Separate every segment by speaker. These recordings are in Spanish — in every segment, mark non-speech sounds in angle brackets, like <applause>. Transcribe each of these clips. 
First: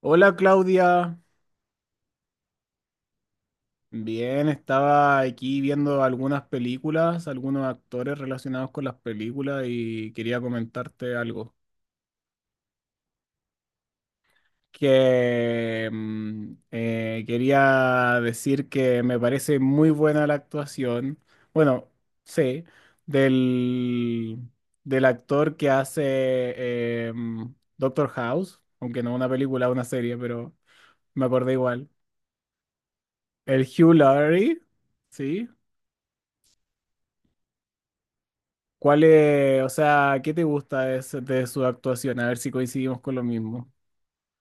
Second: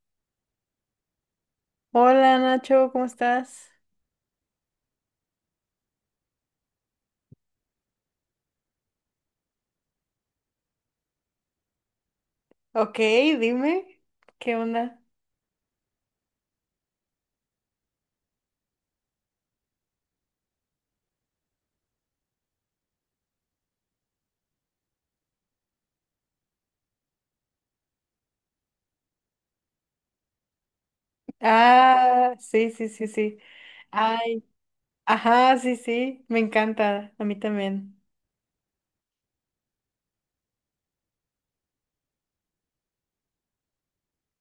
Speaker 1: Hola Claudia,
Speaker 2: Hola Nacho, ¿cómo estás?
Speaker 1: bien, estaba aquí viendo algunas películas, algunos actores relacionados con las películas y quería comentarte algo.
Speaker 2: Ok, dime, ¿qué onda?
Speaker 1: Quería decir que me parece muy buena la actuación, bueno, sí, del, del actor que hace Doctor House, aunque no una película, una serie, pero me acordé igual.
Speaker 2: Ah, sí, sí, sí, sí.
Speaker 1: El Hugh
Speaker 2: Ay,
Speaker 1: Laurie, ¿sí?
Speaker 2: ajá, sí, sí, me encanta, a mí también.
Speaker 1: ¿Cuál es, o sea, qué te gusta su de su actuación? A ver si coincidimos con lo mismo.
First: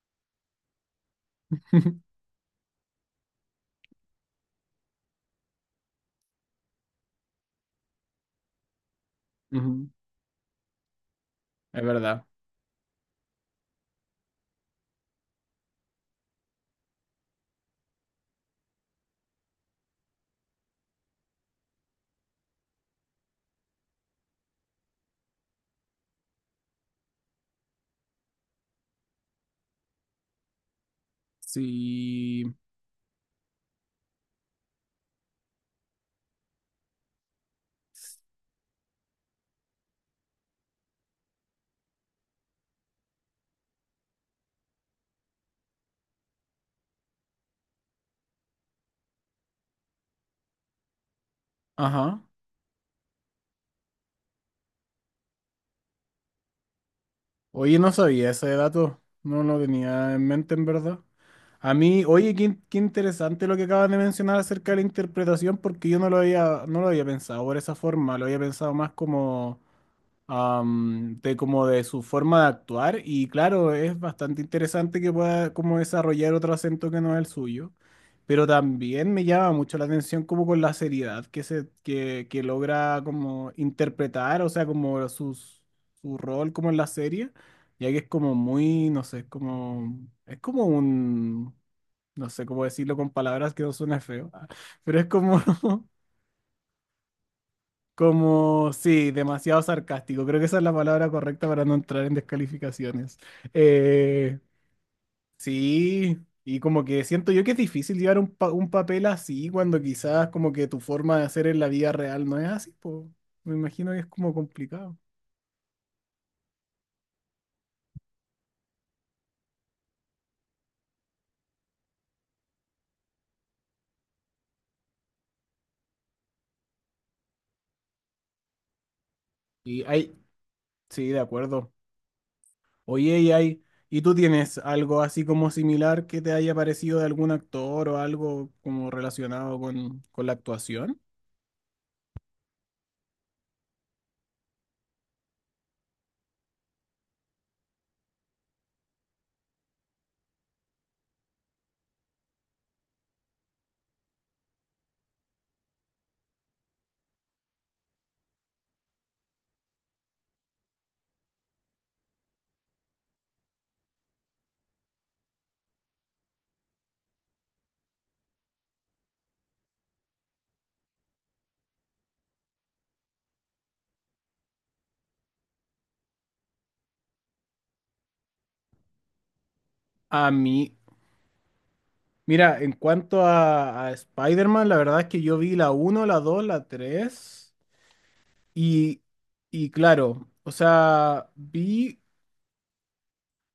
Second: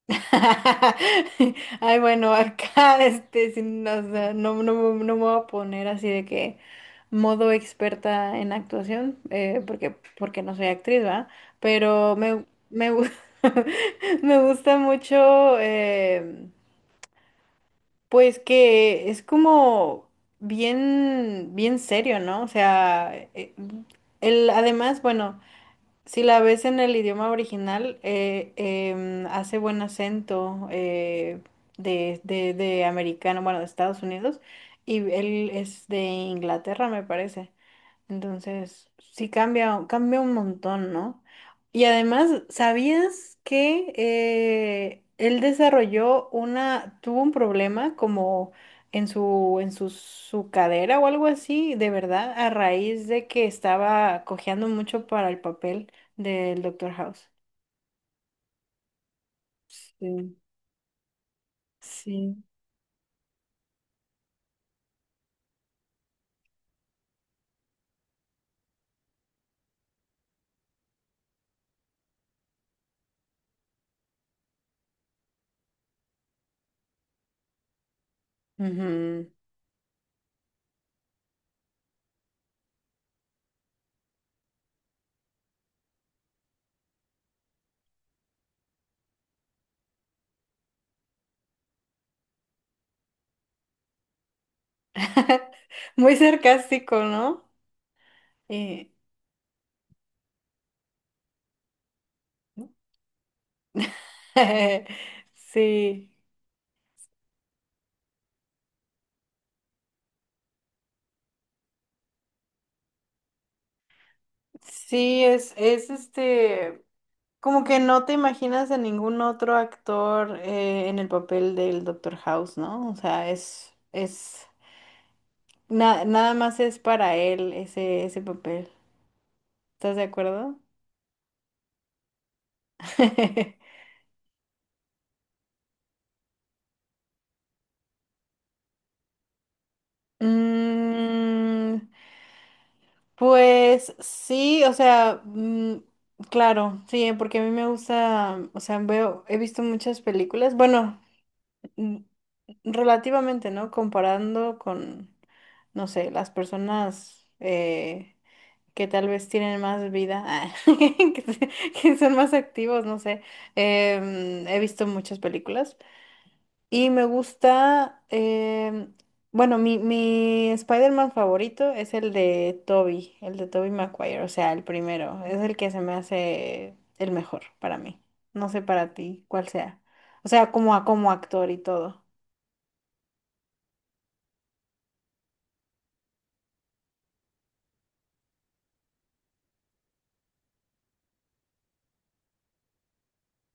Speaker 2: <laughs> Ay,
Speaker 1: <laughs>
Speaker 2: bueno, acá, o sea, no, no, no me voy a poner así de que modo experta en actuación,
Speaker 1: Ujú.
Speaker 2: porque, no soy actriz, ¿va?
Speaker 1: Es
Speaker 2: Pero
Speaker 1: verdad.
Speaker 2: <laughs> me gusta mucho, pues que es como bien, bien serio, ¿no? O sea, el, además, bueno, si la ves en el idioma original, hace buen acento de,
Speaker 1: Sí.
Speaker 2: de americano, bueno, de Estados Unidos, y él es de Inglaterra, me parece. Entonces, sí cambia, cambia un montón, ¿no? Y además, ¿sabías que él desarrolló una, tuvo un problema como en su, su cadera o algo así, de
Speaker 1: Ajá.
Speaker 2: verdad, a raíz de que estaba cojeando mucho para el papel del Doctor House?
Speaker 1: Oye, no sabía ese dato. No lo tenía en
Speaker 2: Sí,
Speaker 1: mente, en verdad. A mí, oye, qué,
Speaker 2: sí.
Speaker 1: qué interesante lo que acabas de mencionar acerca de la interpretación, porque yo no lo había pensado por esa forma. Lo había pensado más como am, de como de su forma de actuar y claro, es bastante interesante que pueda como desarrollar otro acento que no es el suyo, pero también me
Speaker 2: Ujú.
Speaker 1: llama mucho la atención como con la seriedad que logra como interpretar, o sea, como su rol como en la serie, ya que es como muy, no sé, es como un, no sé cómo decirlo con palabras que no suena feo, <laughs> pero es como
Speaker 2: <laughs>
Speaker 1: <laughs>
Speaker 2: Muy sarcástico, ¿no?
Speaker 1: como,
Speaker 2: Eh,
Speaker 1: sí, demasiado sarcástico. Creo que esa es la palabra correcta para no entrar en descalificaciones. Eh,
Speaker 2: <laughs> sí,
Speaker 1: sí, y como que siento yo que es difícil llevar un, un papel así cuando quizás como que tu forma de hacer en la vida real no es así, po. Me imagino que es como complicado.
Speaker 2: sí, es este. Como que no te imaginas a ningún otro actor en el papel del Doctor House, ¿no? O sea, es, nada más es para él ese, ese papel.
Speaker 1: Y
Speaker 2: ¿Estás de
Speaker 1: hay,
Speaker 2: acuerdo?
Speaker 1: sí, de acuerdo. Oye, y hay,
Speaker 2: <laughs>
Speaker 1: ¿y tú tienes algo así como similar que te haya parecido de algún actor o algo como relacionado con la actuación?
Speaker 2: Mm, pues sí, o sea, claro, sí, porque a mí me gusta, o sea, veo, he visto muchas películas, bueno, mm, relativamente, ¿no? Comparando con, no sé, las personas que tal vez tienen más vida, ah, <laughs> que son más activos, no sé. He visto muchas películas y me gusta, bueno, mi Spider-Man favorito es el de Tobey Maguire, o sea, el primero, es el que se me hace el mejor para mí. No sé para ti cuál sea. O
Speaker 1: A
Speaker 2: sea,
Speaker 1: mí,
Speaker 2: como, como actor y todo.
Speaker 1: mira, en cuanto a Spider-Man, la verdad es que yo vi la uno, la 2, la 3 y, y claro, o sea, vi,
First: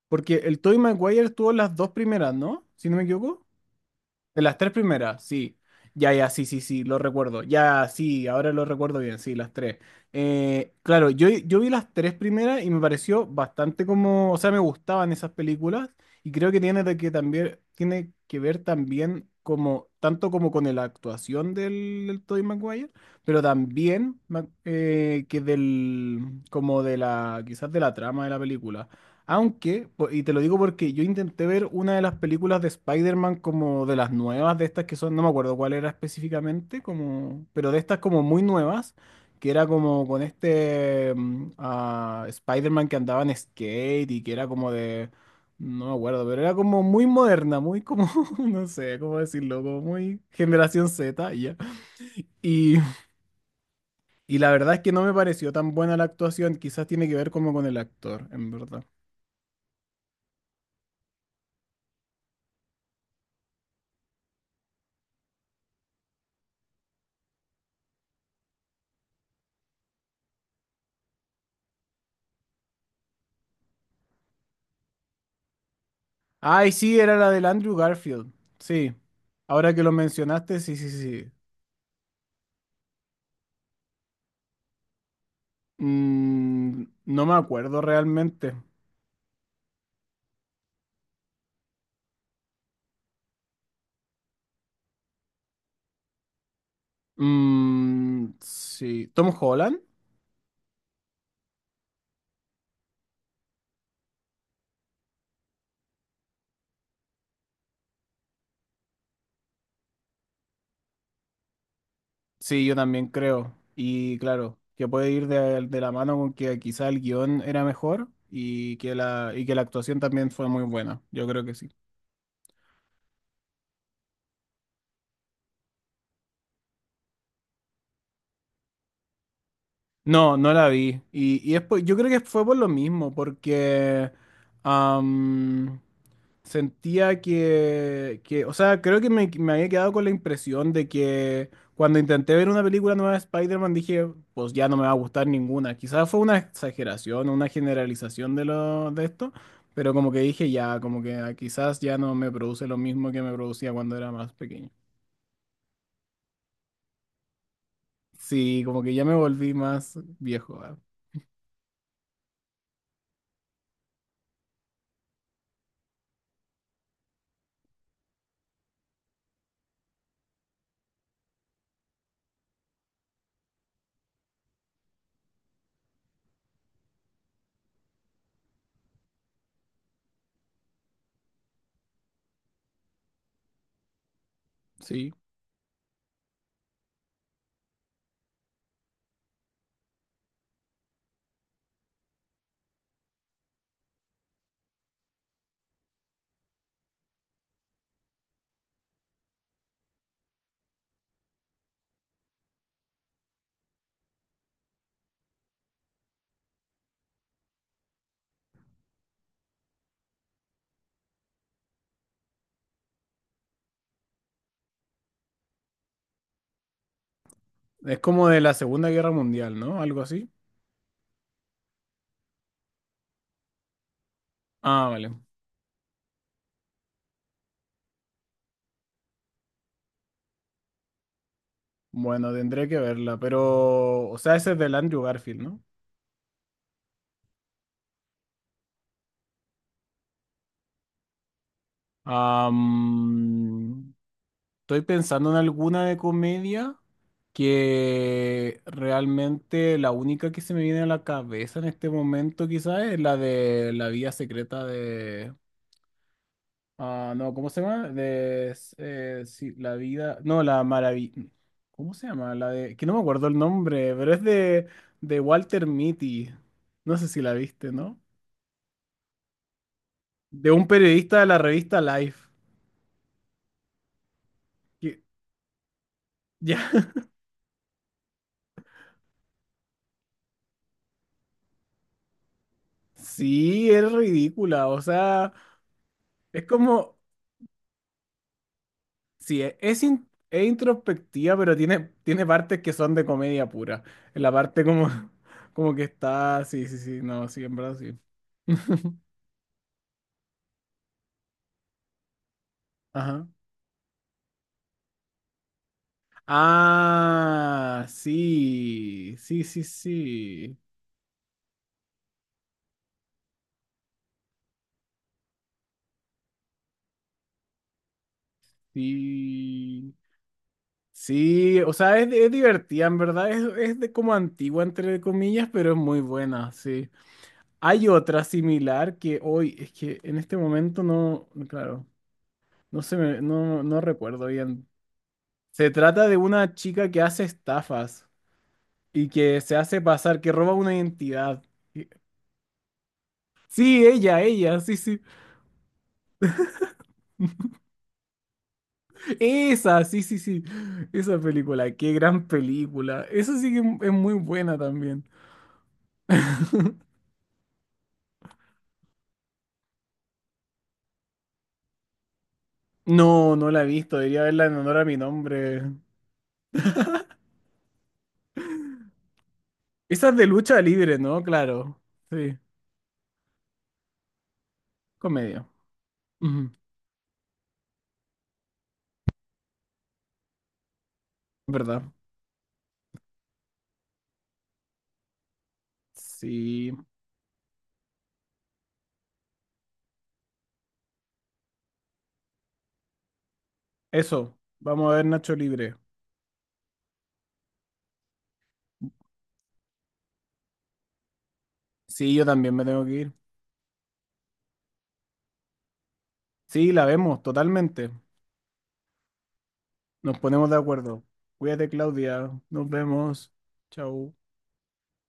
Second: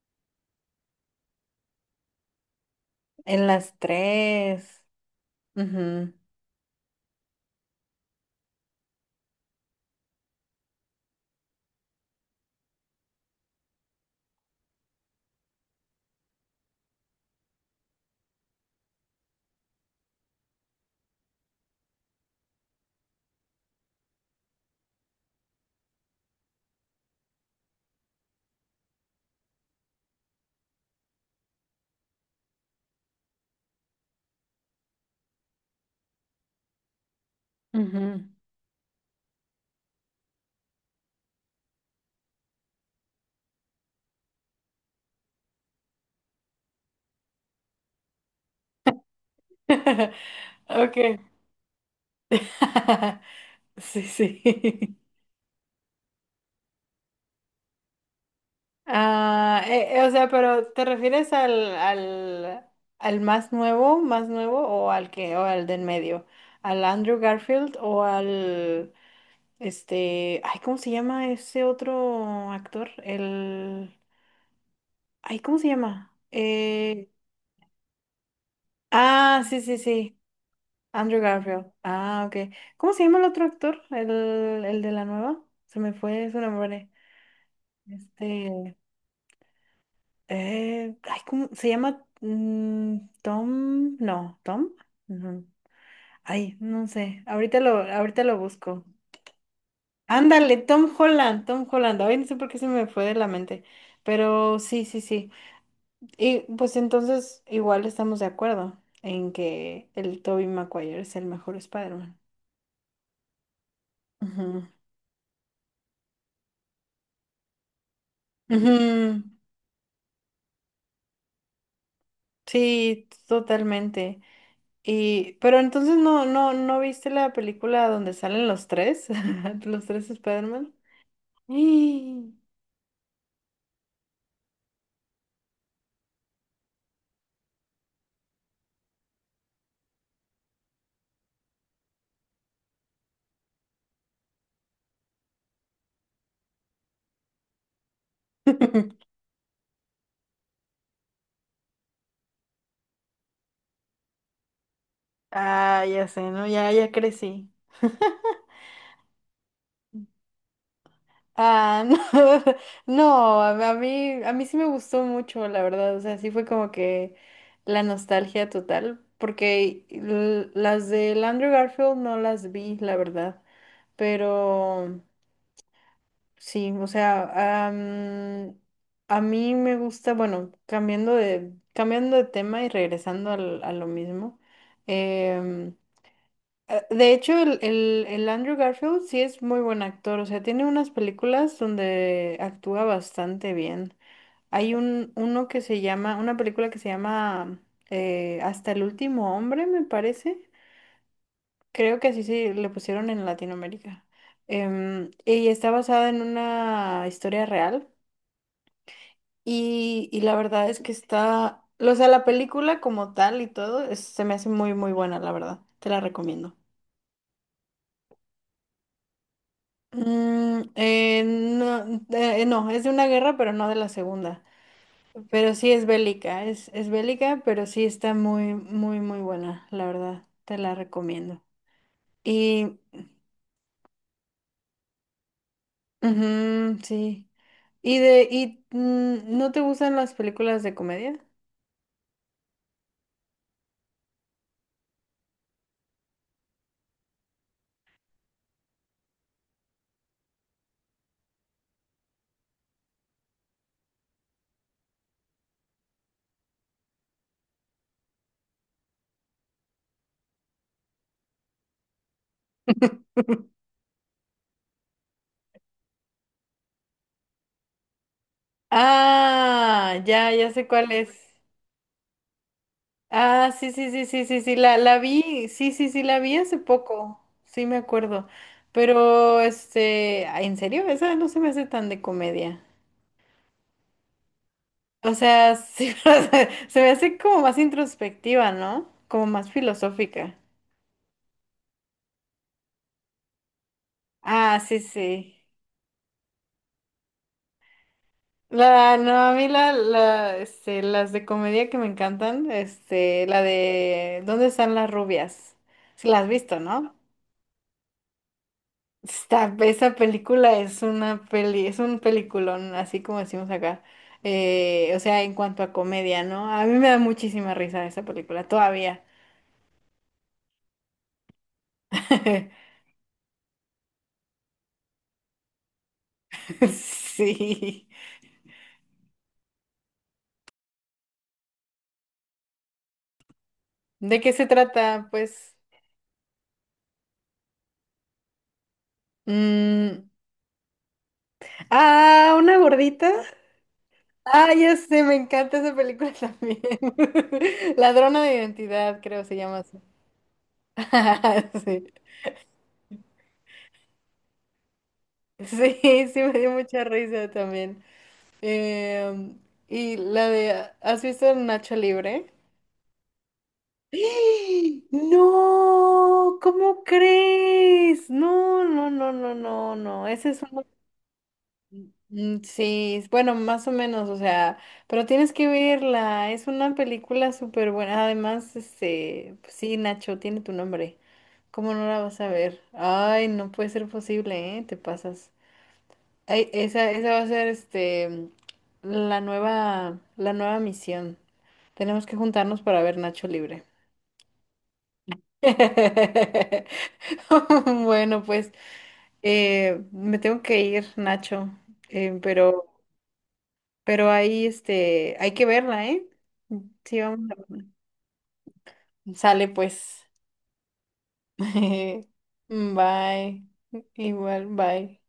Speaker 1: porque el Tobey Maguire tuvo las dos primeras, ¿no? Si no me equivoco.
Speaker 2: En las
Speaker 1: De las tres
Speaker 2: tres.
Speaker 1: primeras, sí. Ya,
Speaker 2: Ujú,
Speaker 1: ya, sí, sí, sí, lo recuerdo. Ya, sí, ahora lo recuerdo bien, sí, las tres. Claro, yo vi las tres primeras y me pareció bastante como, o sea, me gustaban esas películas y creo que tiene de que también, tiene que ver también como, tanto como con la actuación del Tobey Maguire, pero también que del, como de la, quizás de la trama de la película. Aunque, y te lo digo porque yo intenté ver una de las películas de Spider-Man como de las nuevas, de estas que son, no me acuerdo cuál era específicamente, como, pero de estas como
Speaker 2: ujú.
Speaker 1: muy nuevas, que era como con este Spider-Man que andaba en skate y que era como de, no me acuerdo, pero era como muy moderna, muy como, <laughs> no sé cómo decirlo, como
Speaker 2: <laughs>
Speaker 1: muy generación
Speaker 2: Ok.
Speaker 1: Z, y ya. Y,
Speaker 2: <laughs> Sí,
Speaker 1: y
Speaker 2: sí.
Speaker 1: la verdad es que
Speaker 2: <laughs>
Speaker 1: no me pareció tan buena la actuación, quizás tiene que ver como con el actor, en verdad.
Speaker 2: Ah, o sea, pero ¿te refieres al, al más nuevo o al que, o al del medio? ¿Al Andrew Garfield o al, este, ay, ¿cómo se llama ese otro actor? El, ay, ¿cómo se llama?
Speaker 1: Ay, sí, era la del Andrew Garfield. Sí.
Speaker 2: Ah, sí,
Speaker 1: Ahora
Speaker 2: sí,
Speaker 1: que lo
Speaker 2: sí,
Speaker 1: mencionaste, sí, sí,
Speaker 2: Andrew
Speaker 1: sí.
Speaker 2: Garfield. Ah, ok. ¿Cómo se llama el otro actor? El de la nueva. Se me fue su
Speaker 1: Mm,
Speaker 2: nombre.
Speaker 1: no me acuerdo realmente.
Speaker 2: Este. Ay, ¿cómo se llama? Tom, no, Tom. Ujú. Ay, no sé. Ahorita
Speaker 1: Mm,
Speaker 2: lo busco.
Speaker 1: sí. ¿Tom Holland?
Speaker 2: Ándale, Tom Holland, Tom Holland. Ay, no sé por qué se me fue de la mente. Pero sí, sí, sí. Y pues entonces igual estamos de acuerdo en que el Tobey Maguire es el mejor Spider-Man.
Speaker 1: Sí, yo también creo. Y claro,
Speaker 2: Ujú.
Speaker 1: que puede ir de la mano con que quizá el guión era mejor y que
Speaker 2: Ujú.
Speaker 1: y que la actuación también fue muy buena. Yo creo que sí.
Speaker 2: Sí, totalmente. Y, pero entonces no, no, no viste la película donde salen los tres, <laughs> los tres
Speaker 1: No, no la
Speaker 2: Spider-Man.
Speaker 1: vi.
Speaker 2: <gasps>
Speaker 1: Y es yo creo que
Speaker 2: ¡Ih!
Speaker 1: fue por lo mismo, porque am, sentía o sea, creo que me había quedado con la impresión de que cuando intenté ver una película nueva de Spider-Man dije, pues ya no me va a gustar ninguna. Quizás fue una exageración, una generalización de
Speaker 2: <laughs>
Speaker 1: esto, pero como que dije ya, como que ah, quizás ya no me produce lo mismo que me producía cuando era más pequeño.
Speaker 2: Ah, ya sé, ¿no? Ya, ya crecí.
Speaker 1: Sí, como que ya me volví más viejo, ah,
Speaker 2: Ah, no, <laughs> no, a mí sí me gustó mucho, la verdad. O sea, sí fue como que la nostalgia total, porque las de Andrew Garfield no las vi, la verdad. Pero sí, o sea, a mí me gusta, bueno, cambiando de tema y regresando a lo mismo.
Speaker 1: sí.
Speaker 2: em, de hecho, el Andrew Garfield sí es muy buen actor, o sea, tiene unas películas donde actúa bastante bien. Hay un, uno que se llama, una película que se llama Hasta el último hombre, me parece. Creo que así sí le pusieron en Latinoamérica. Em, y está basada en una historia real. Y la verdad es que está, o sea, la película como tal y todo, se me hace muy, muy buena, la verdad. Te la recomiendo.
Speaker 1: Es como de la Segunda Guerra Mundial, ¿no? Algo así.
Speaker 2: Mm, no, no, es de una guerra, pero no de la segunda.
Speaker 1: Ah, vale.
Speaker 2: Pero sí es bélica, pero sí está muy, muy, muy buena, la verdad. Te la recomiendo.
Speaker 1: Bueno, tendré que
Speaker 2: Y,
Speaker 1: verla, pero, o sea, ese es del Andrew Garfield, ¿no?
Speaker 2: ujú, sí. Y de, y, mm, ¿no te gustan las películas de comedia?
Speaker 1: Am, estoy pensando en alguna de comedia que realmente la única que se me viene a la cabeza en este momento quizás es la de La vida secreta de... ah, no, ¿cómo se llama? De... sí, la vida... No, la maravilla... ¿Cómo se llama? La de... Que no me acuerdo el nombre, pero es de Walter Mitty. No sé si la viste, ¿no?
Speaker 2: Ah, ya,
Speaker 1: De
Speaker 2: ya
Speaker 1: un
Speaker 2: sé cuál es.
Speaker 1: periodista de la revista Life.
Speaker 2: Ah, sí, sí, sí, sí, sí, sí, la
Speaker 1: Que-
Speaker 2: vi, sí, sí, sí, la vi hace
Speaker 1: ya.
Speaker 2: poco, sí me acuerdo, pero este, ay, en serio, esa no se me hace tan de comedia,
Speaker 1: Sí, es ridícula, o
Speaker 2: o
Speaker 1: sea,
Speaker 2: sea, sí, <laughs> o
Speaker 1: es
Speaker 2: sea, se me
Speaker 1: como,
Speaker 2: hace como más introspectiva, ¿no? Como
Speaker 1: sí,
Speaker 2: más
Speaker 1: es,
Speaker 2: filosófica.
Speaker 1: es introspectiva, pero tiene, tiene partes que son de comedia pura. En la
Speaker 2: Ah,
Speaker 1: parte
Speaker 2: sí,
Speaker 1: como,
Speaker 2: sí.
Speaker 1: <laughs> como que está, sí, sí, sí, no, sí, en verdad sí.
Speaker 2: La,
Speaker 1: <laughs>
Speaker 2: no, a mí la, este, las de comedia que me encantan,
Speaker 1: Ajá.
Speaker 2: este, la de ¿Dónde están las rubias? Si la has visto, ¿no?
Speaker 1: Ah, sí, sí,
Speaker 2: Está,
Speaker 1: sí,
Speaker 2: esa
Speaker 1: sí,
Speaker 2: película es una peli, es un peliculón, así como decimos acá. O sea, en cuanto a comedia, ¿no? A mí me da muchísima risa esa película, todavía.
Speaker 1: sí, sí, o sea, es
Speaker 2: <laughs>
Speaker 1: divertida, en verdad, es de como antigua, entre comillas, pero es muy buena, sí.
Speaker 2: Sí.
Speaker 1: Hay otra similar que hoy, es que en este momento no, claro, no
Speaker 2: ¿De
Speaker 1: recuerdo
Speaker 2: qué se
Speaker 1: bien.
Speaker 2: trata? Pues
Speaker 1: Se trata de una chica que hace estafas y que se hace
Speaker 2: mm,
Speaker 1: pasar, que roba una identidad. Y-
Speaker 2: ah, una gordita.
Speaker 1: sí,
Speaker 2: Ah,
Speaker 1: ella, sí,
Speaker 2: ya
Speaker 1: sí.
Speaker 2: sé, me encanta esa película también. <laughs> Ladrona de identidad, creo se llama así.
Speaker 1: Esa, sí, sí, sí. Esa
Speaker 2: <laughs>
Speaker 1: película,
Speaker 2: Sí,
Speaker 1: qué gran película. Esa sí que es muy buena también.
Speaker 2: sí, sí, me dio mucha
Speaker 1: <laughs>
Speaker 2: risa también. Eh, y la de, ¿has visto Nacho Libre?
Speaker 1: No, no la he visto,
Speaker 2: ¡Ah!
Speaker 1: debería verla en honor a mi nombre.
Speaker 2: No, ¿cómo crees? No, no, no, no, no,
Speaker 1: Esa
Speaker 2: no.
Speaker 1: es de
Speaker 2: Ese es
Speaker 1: lucha
Speaker 2: uno.
Speaker 1: libre, ¿no? Claro. Sí,
Speaker 2: Mm, sí, bueno, más o menos, o sea, pero tienes
Speaker 1: comedia.
Speaker 2: que verla. Es
Speaker 1: Ujú,
Speaker 2: una película súper buena. Además, este, pues sí, Nacho, tiene tu nombre. ¿Cómo
Speaker 1: ¿verdad?
Speaker 2: no la vas a ver? Ay, no puede ser posible, ¿eh? Te pasas. Ay,
Speaker 1: Sí,
Speaker 2: esa va a ser este la nueva misión. Tenemos que juntarnos para ver Nacho Libre.
Speaker 1: eso. Vamos a ver Nacho Libre.
Speaker 2: <laughs> Bueno, pues me tengo que ir, Nacho.
Speaker 1: Sí,
Speaker 2: Eh,
Speaker 1: yo también me
Speaker 2: pero,
Speaker 1: tengo que ir.
Speaker 2: pero ahí este, hay que verla, ¿eh?
Speaker 1: Sí, la
Speaker 2: Sí,
Speaker 1: vemos,
Speaker 2: vamos
Speaker 1: totalmente.
Speaker 2: a... Sale pues.
Speaker 1: Nos ponemos de acuerdo. Cuídate,
Speaker 2: <laughs>
Speaker 1: Claudia. Nos vemos.
Speaker 2: Bye.
Speaker 1: Chau.
Speaker 2: Igual, bye.